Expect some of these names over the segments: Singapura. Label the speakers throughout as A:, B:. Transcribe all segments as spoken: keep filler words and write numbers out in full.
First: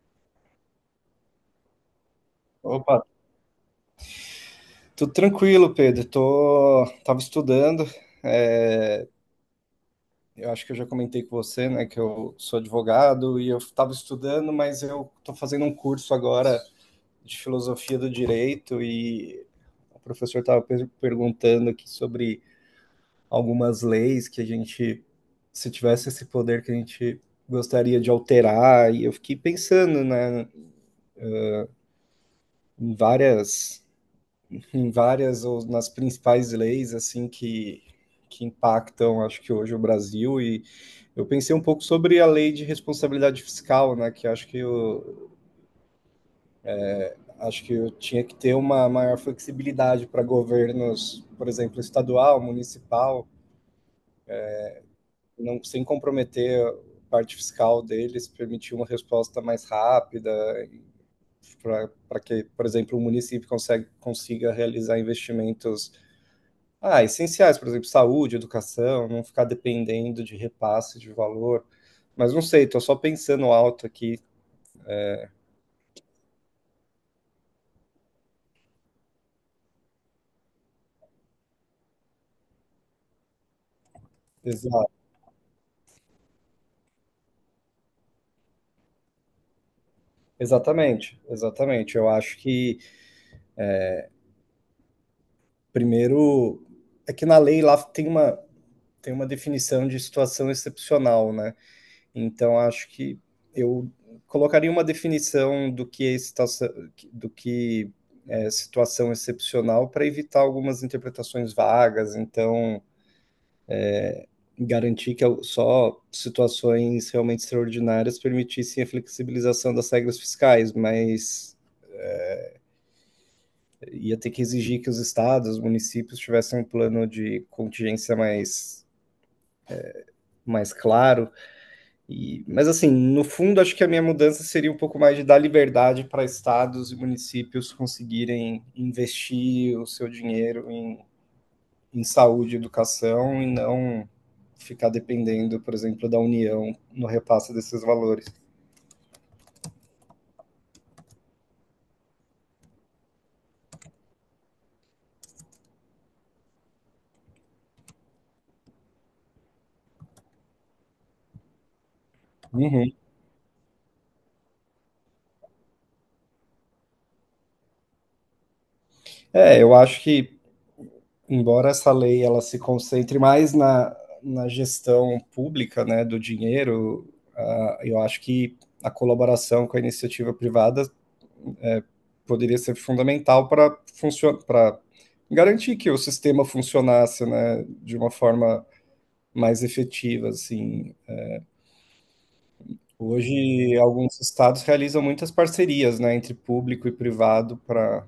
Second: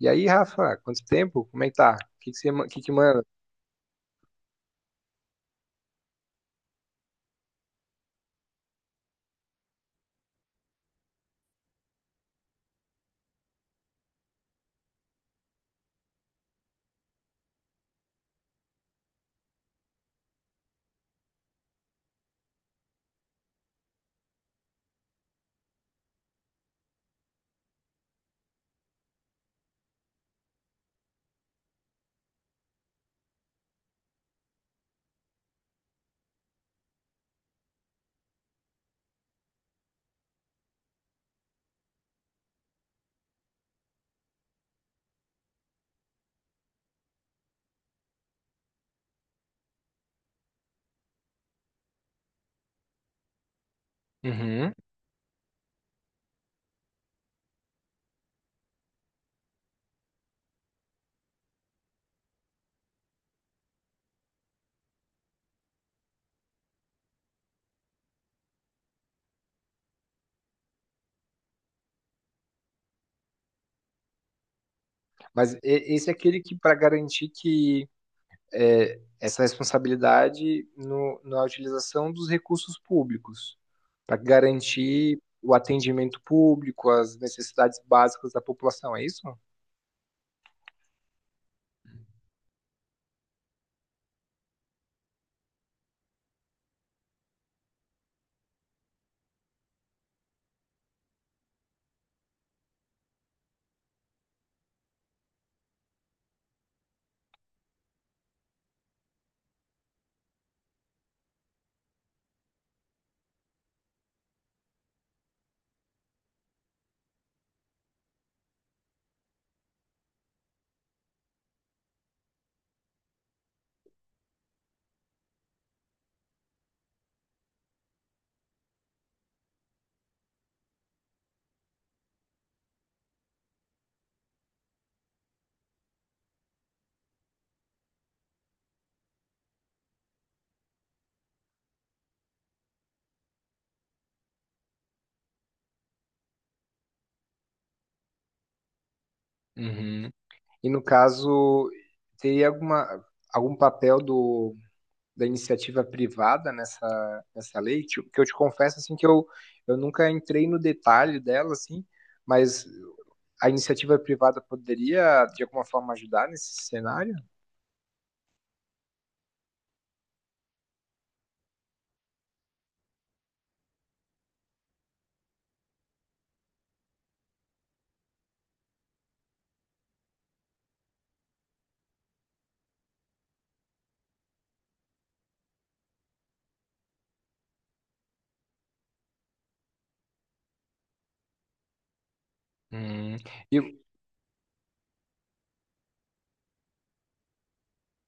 A: E aí, Rafa, quanto tempo? Como é que tá? O que que você, ma- que que
B: Opa,
A: manda?
B: tudo tranquilo, Pedro. Tô, tava estudando. é, eu acho que eu já comentei com você, né, que eu sou advogado e eu estava estudando, mas eu tô fazendo um curso agora de filosofia do direito e o professor estava perguntando aqui sobre algumas leis que a gente, se tivesse esse poder que a gente gostaria de alterar, e eu fiquei pensando, né, em várias em várias ou nas principais leis assim que, que impactam, acho que hoje o Brasil e eu pensei um pouco sobre a lei de responsabilidade fiscal, né, que acho que eu, acho que eu tinha que ter uma maior flexibilidade para governos, por exemplo, estadual, municipal,
A: Uhum.
B: não sem comprometer a parte fiscal deles, permitir uma resposta mais rápida para que, por exemplo, o município consegue, consiga realizar investimentos Ah, essenciais, por exemplo, saúde, educação, não ficar dependendo de repasse de valor. Mas não sei, estou só pensando alto aqui.
A: Mas e- esse é aquele que, para garantir que é, essa responsabilidade no, na utilização dos recursos públicos, para
B: Exa
A: garantir o atendimento público, as necessidades básicas da população, é isso?
B: exatamente, exatamente. Eu acho que primeiro é que na lei lá tem uma, tem uma, definição de situação excepcional, né? Então acho que eu colocaria uma definição do que é situação, do que é situação excepcional para evitar algumas interpretações vagas. Então garantir que só situações realmente extraordinárias permitissem a flexibilização das regras fiscais, mas ia ter que exigir que os estados, os municípios tivessem um plano de contingência mais mais claro. E, mas assim, no fundo, acho que a minha mudança seria um pouco mais de dar liberdade para estados e municípios conseguirem investir o seu dinheiro em, em, saúde e educação e não ficar dependendo, por exemplo, da União no repasse desses valores.
A: Uhum. E no caso, teria alguma, algum papel do da iniciativa privada nessa, nessa lei, tipo, que eu te confesso assim que eu, eu nunca entrei no detalhe dela, assim, mas
B: Uhum.
A: a iniciativa privada poderia de alguma forma ajudar nesse cenário?
B: É, eu acho que, embora essa lei ela se concentre mais na, na, gestão pública, né, do dinheiro, ah, eu acho que a colaboração com a iniciativa privada eh, poderia ser fundamental para para garantir que o sistema funcionasse, né, de uma forma mais efetiva, assim.
A: Hum, eu,
B: Hoje, alguns estados realizam muitas parcerias, né, entre público e privado para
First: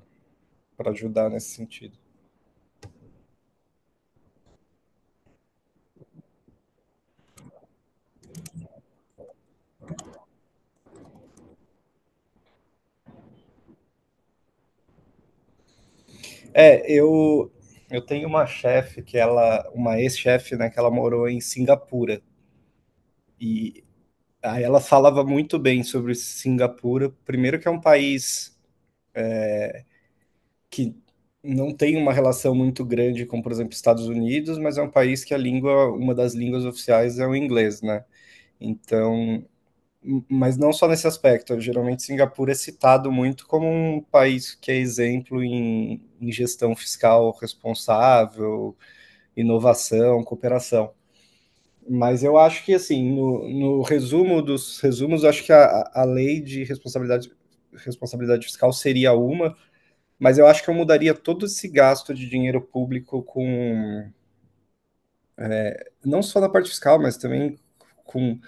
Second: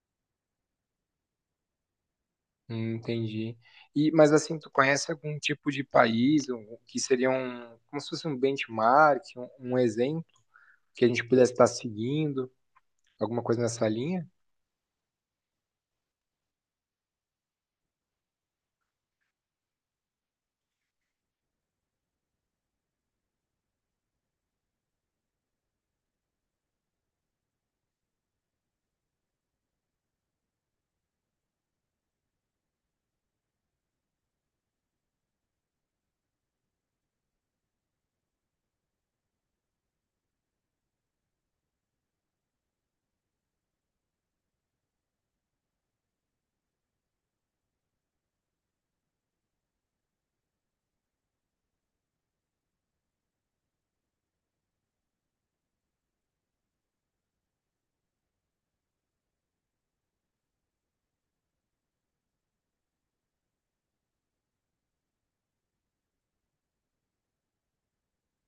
B: para ajudar nesse sentido.
A: hum, entendi. E, mas assim, tu conhece algum tipo de país um- um, que seria um, como se fosse um benchmark, um, um exemplo que a gente pudesse estar seguindo, alguma coisa nessa linha?
B: É, eu eu tenho uma chefe que ela, uma ex-chefe, né, que ela morou em Singapura e aí ela falava muito bem sobre Singapura. Primeiro que é um país que não tem uma relação muito grande com, por exemplo, Estados Unidos, mas é um país que a língua, uma das línguas oficiais é o inglês, né? Então, m- mas não só nesse aspecto. Geralmente Singapura é citado muito como um país que é exemplo em, em, gestão fiscal responsável, inovação, cooperação. Mas eu acho que, assim, no, no, resumo dos resumos, eu acho que a, a, lei de responsabilidade, responsabilidade fiscal seria uma, mas eu acho que eu mudaria todo esse gasto de dinheiro público com, não só na parte fiscal, mas também com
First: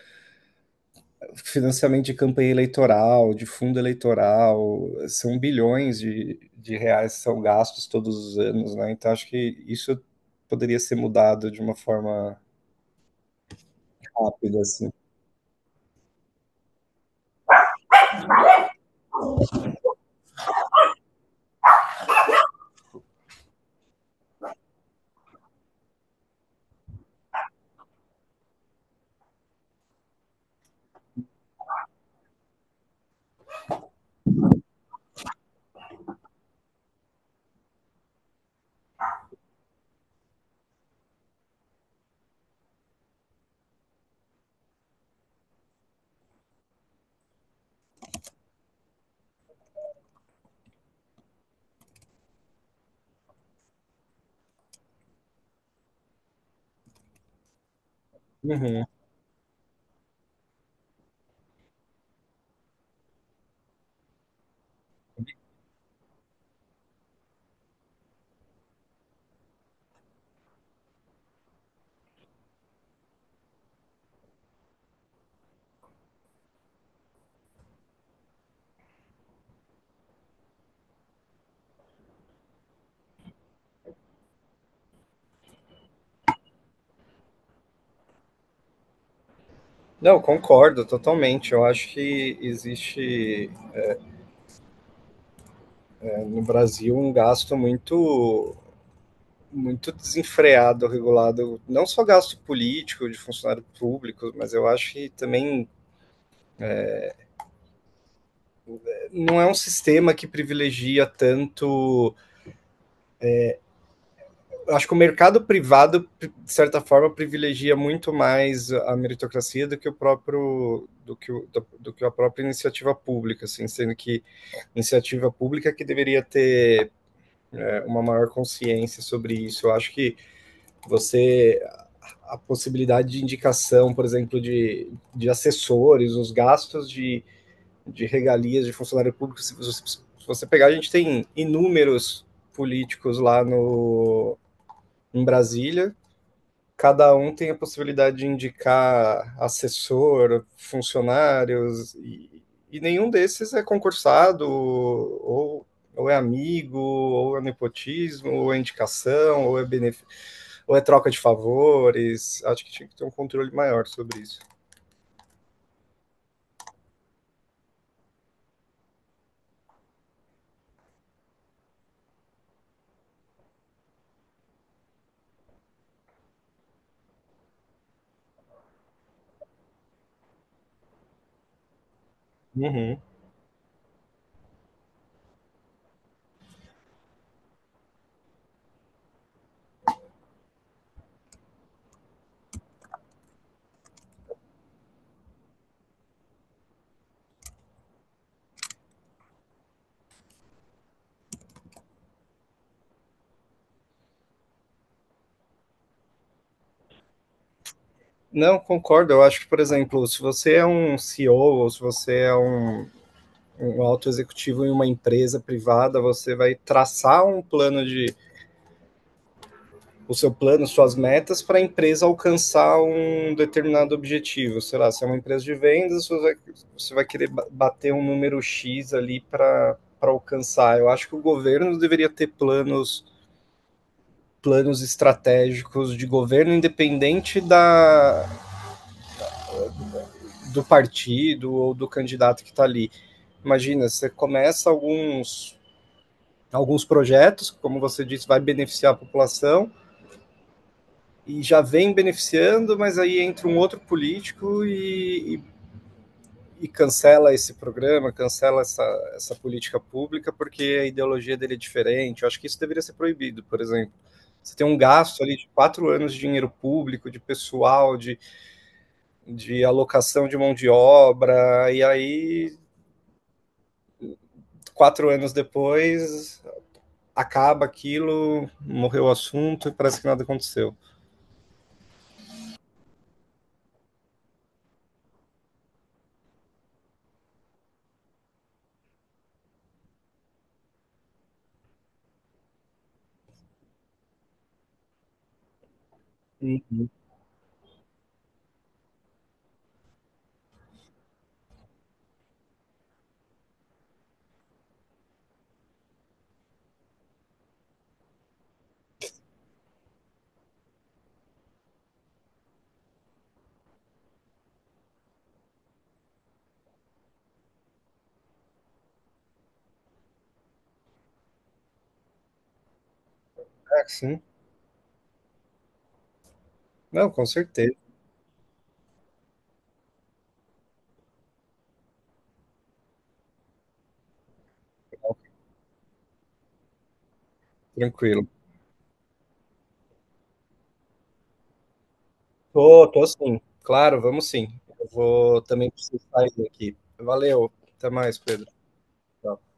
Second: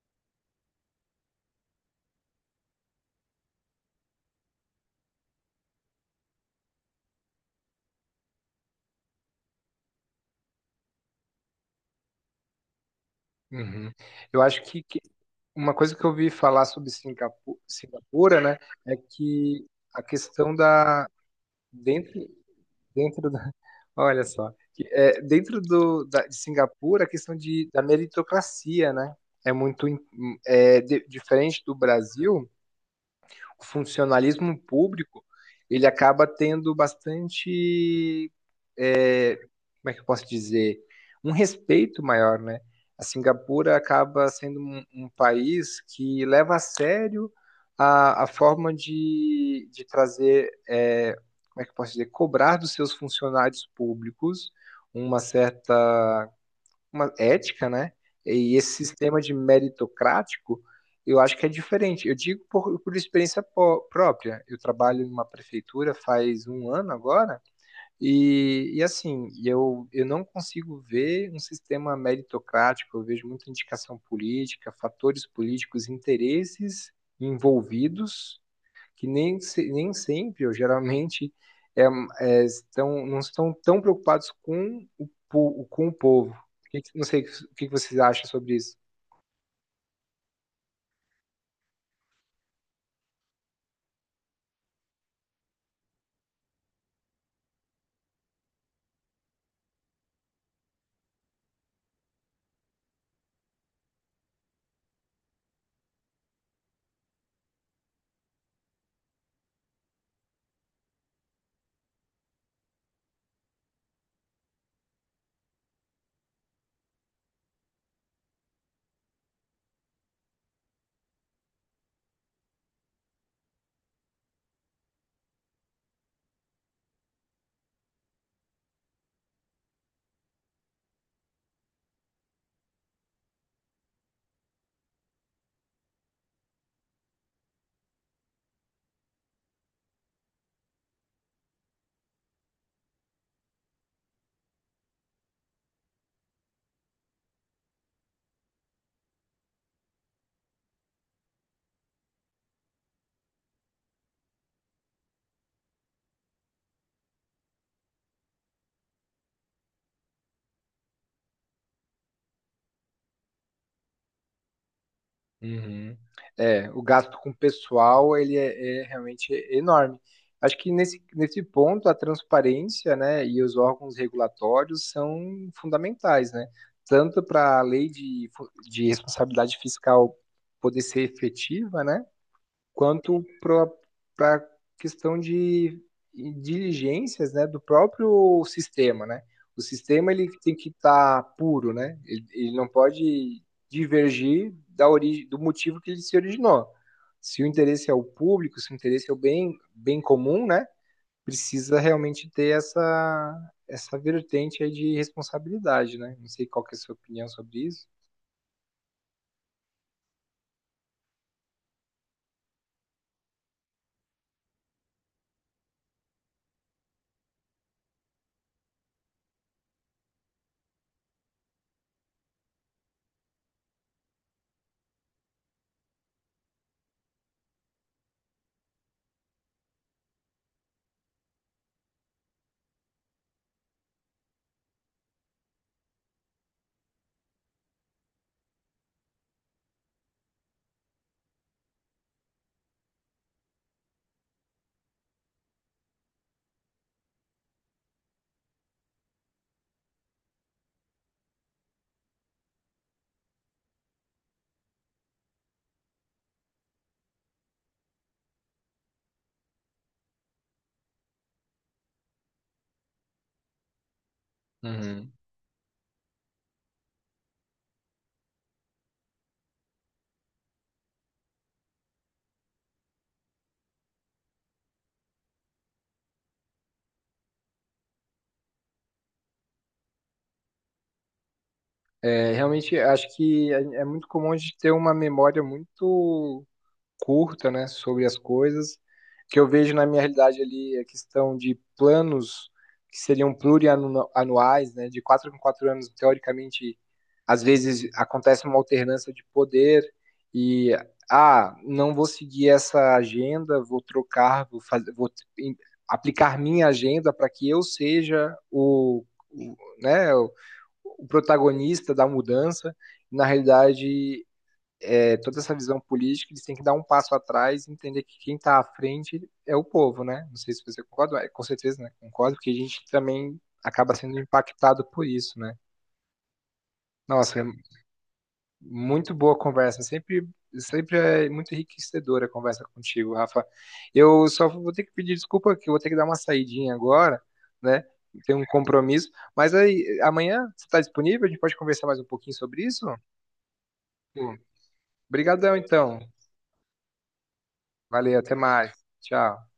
B: financiamento de campanha eleitoral, de fundo eleitoral, são bilhões de, de reais que são gastos todos os anos, né? Então acho que isso poderia ser mudado de uma forma
A: Uhum. Eu
B: rápida,
A: acho que,
B: assim.
A: que Uma coisa que eu ouvi falar sobre Singapu- Singapura, né, é que a questão da dentro dentro da, olha só, que, é, dentro do da, de Singapura a questão de da meritocracia, né, é muito im- é, di- diferente do Brasil. O funcionalismo público ele acaba tendo bastante, como é que eu posso dizer, um respeito maior, né? A Singapura acaba sendo um, um país que leva a sério a, a forma de, de trazer, é, como é que eu posso dizer, cobrar dos seus funcionários públicos uma certa uma ética, né? E esse
B: Uhum.
A: sistema de meritocrático, eu acho que é diferente. Eu digo por, por experiência pró- própria. Eu trabalho numa prefeitura faz um ano agora, e, e assim, eu, eu não consigo ver um sistema meritocrático, eu vejo muita indicação política, fatores políticos, interesses envolvidos, que nem, se- nem sempre, ou geralmente, é, é, estão, não estão tão preocupados com o, po- com o povo. O que que- Não sei o que que vocês acham sobre isso.
B: Não, concordo totalmente. Eu acho que existe eh, no Brasil um gasto muito muito desenfreado, regulado, não só gasto político de funcionário público, mas eu acho que também eh, não é um sistema que privilegia tanto. eu Acho que o mercado privado, pri- de certa forma, privilegia muito mais a meritocracia do que o próprio. Do que, o- do, do que a própria iniciativa pública, assim, sendo que iniciativa pública que deveria ter uma maior consciência sobre isso. Eu acho que você a possibilidade de indicação, por exemplo, de, de assessores, os gastos de, de regalias de funcionário público, se você, se você pegar, a gente tem inúmeros políticos lá no, em Brasília cada um tem a possibilidade de indicar assessor, funcionários, e, e, nenhum desses é concursado, ou, ou é amigo, ou é nepotismo, ou é indicação, ou é benefício, ou é troca de favores. Acho que tinha que ter um controle maior sobre isso.
A: Uhum. É, o gasto com pessoal, ele é, é realmente enorme. Acho que nesse, nesse ponto, a transparência, né, e os órgãos regulatórios são fundamentais, né? Tanto para a lei de, fu- de responsabilidade fiscal poder ser efetiva, né?
B: Uhum.
A: Quanto para a questão de diligências, né, do próprio sistema, né? O sistema ele tem que estar tá puro, né? Ele, ele, não pode divergir da origem, do motivo que ele se originou. Se o interesse é o público, se o interesse é o bem, bem comum, né? Precisa realmente ter essa, essa vertente aí de responsabilidade, né? Não sei qual que é a sua opinião sobre isso.
B: Não, concordo. Eu acho que, por exemplo, se você é um C E O ou se você é um, um alto executivo em uma empresa privada, você vai traçar um plano de o seu plano, suas metas para a empresa alcançar um determinado objetivo. Sei lá, se é uma empresa de vendas, você vai, querer bater um número X ali para alcançar. Eu acho que o governo deveria ter planos planos estratégicos de governo independente da, do partido ou do candidato que está ali. Imagina, você começa alguns alguns projetos, como você disse, vai beneficiar a população, e já vem beneficiando, mas aí entra um outro político e, e, e, cancela esse programa, cancela essa, essa política pública porque a ideologia dele é diferente. Eu acho que isso deveria ser proibido, por exemplo. Você tem um
A: Uhum.
B: gasto ali de quatro anos de dinheiro público, de pessoal, de, de alocação de mão de obra, e aí quatro anos depois acaba aquilo, morreu o assunto e parece que nada aconteceu.
A: É, realmente, acho que é é muito comum a gente ter uma memória muito curta, né, sobre as coisas. O que eu vejo na minha realidade ali é a questão de planos que seriam plurianuais, né, de quatro em quatro anos, teoricamente, às vezes acontece uma alternância de poder e, ah, não vou seguir essa agenda, vou trocar, vou fazer, vou em- aplicar minha agenda para que eu seja o, o, né, o protagonista da mudança. Na realidade, é, toda essa visão política, eles têm que dar um passo atrás e entender que quem está à frente é o povo, né? Não sei se você concorda, mas com certeza né? Concordo, porque a gente também
B: É
A: acaba sendo
B: assim?
A: impactado por isso, né?
B: Não, com
A: Nossa, é
B: certeza,
A: muito boa a conversa, sempre sempre é muito enriquecedora a conversa contigo, Rafa. Eu só vou ter que pedir desculpa que eu vou ter que dar uma saidinha agora, né?
B: tranquilo.
A: Tem um compromisso, mas aí amanhã você está disponível? A gente pode conversar mais um pouquinho sobre isso?
B: Tô, tô sim. Claro, vamos
A: Pô,
B: sim. Eu vou
A: obrigadão,
B: também precisar
A: então.
B: sair aqui. Valeu. Até
A: Valeu,
B: mais,
A: até
B: Pedro.
A: mais.
B: Tchau.
A: Tchau.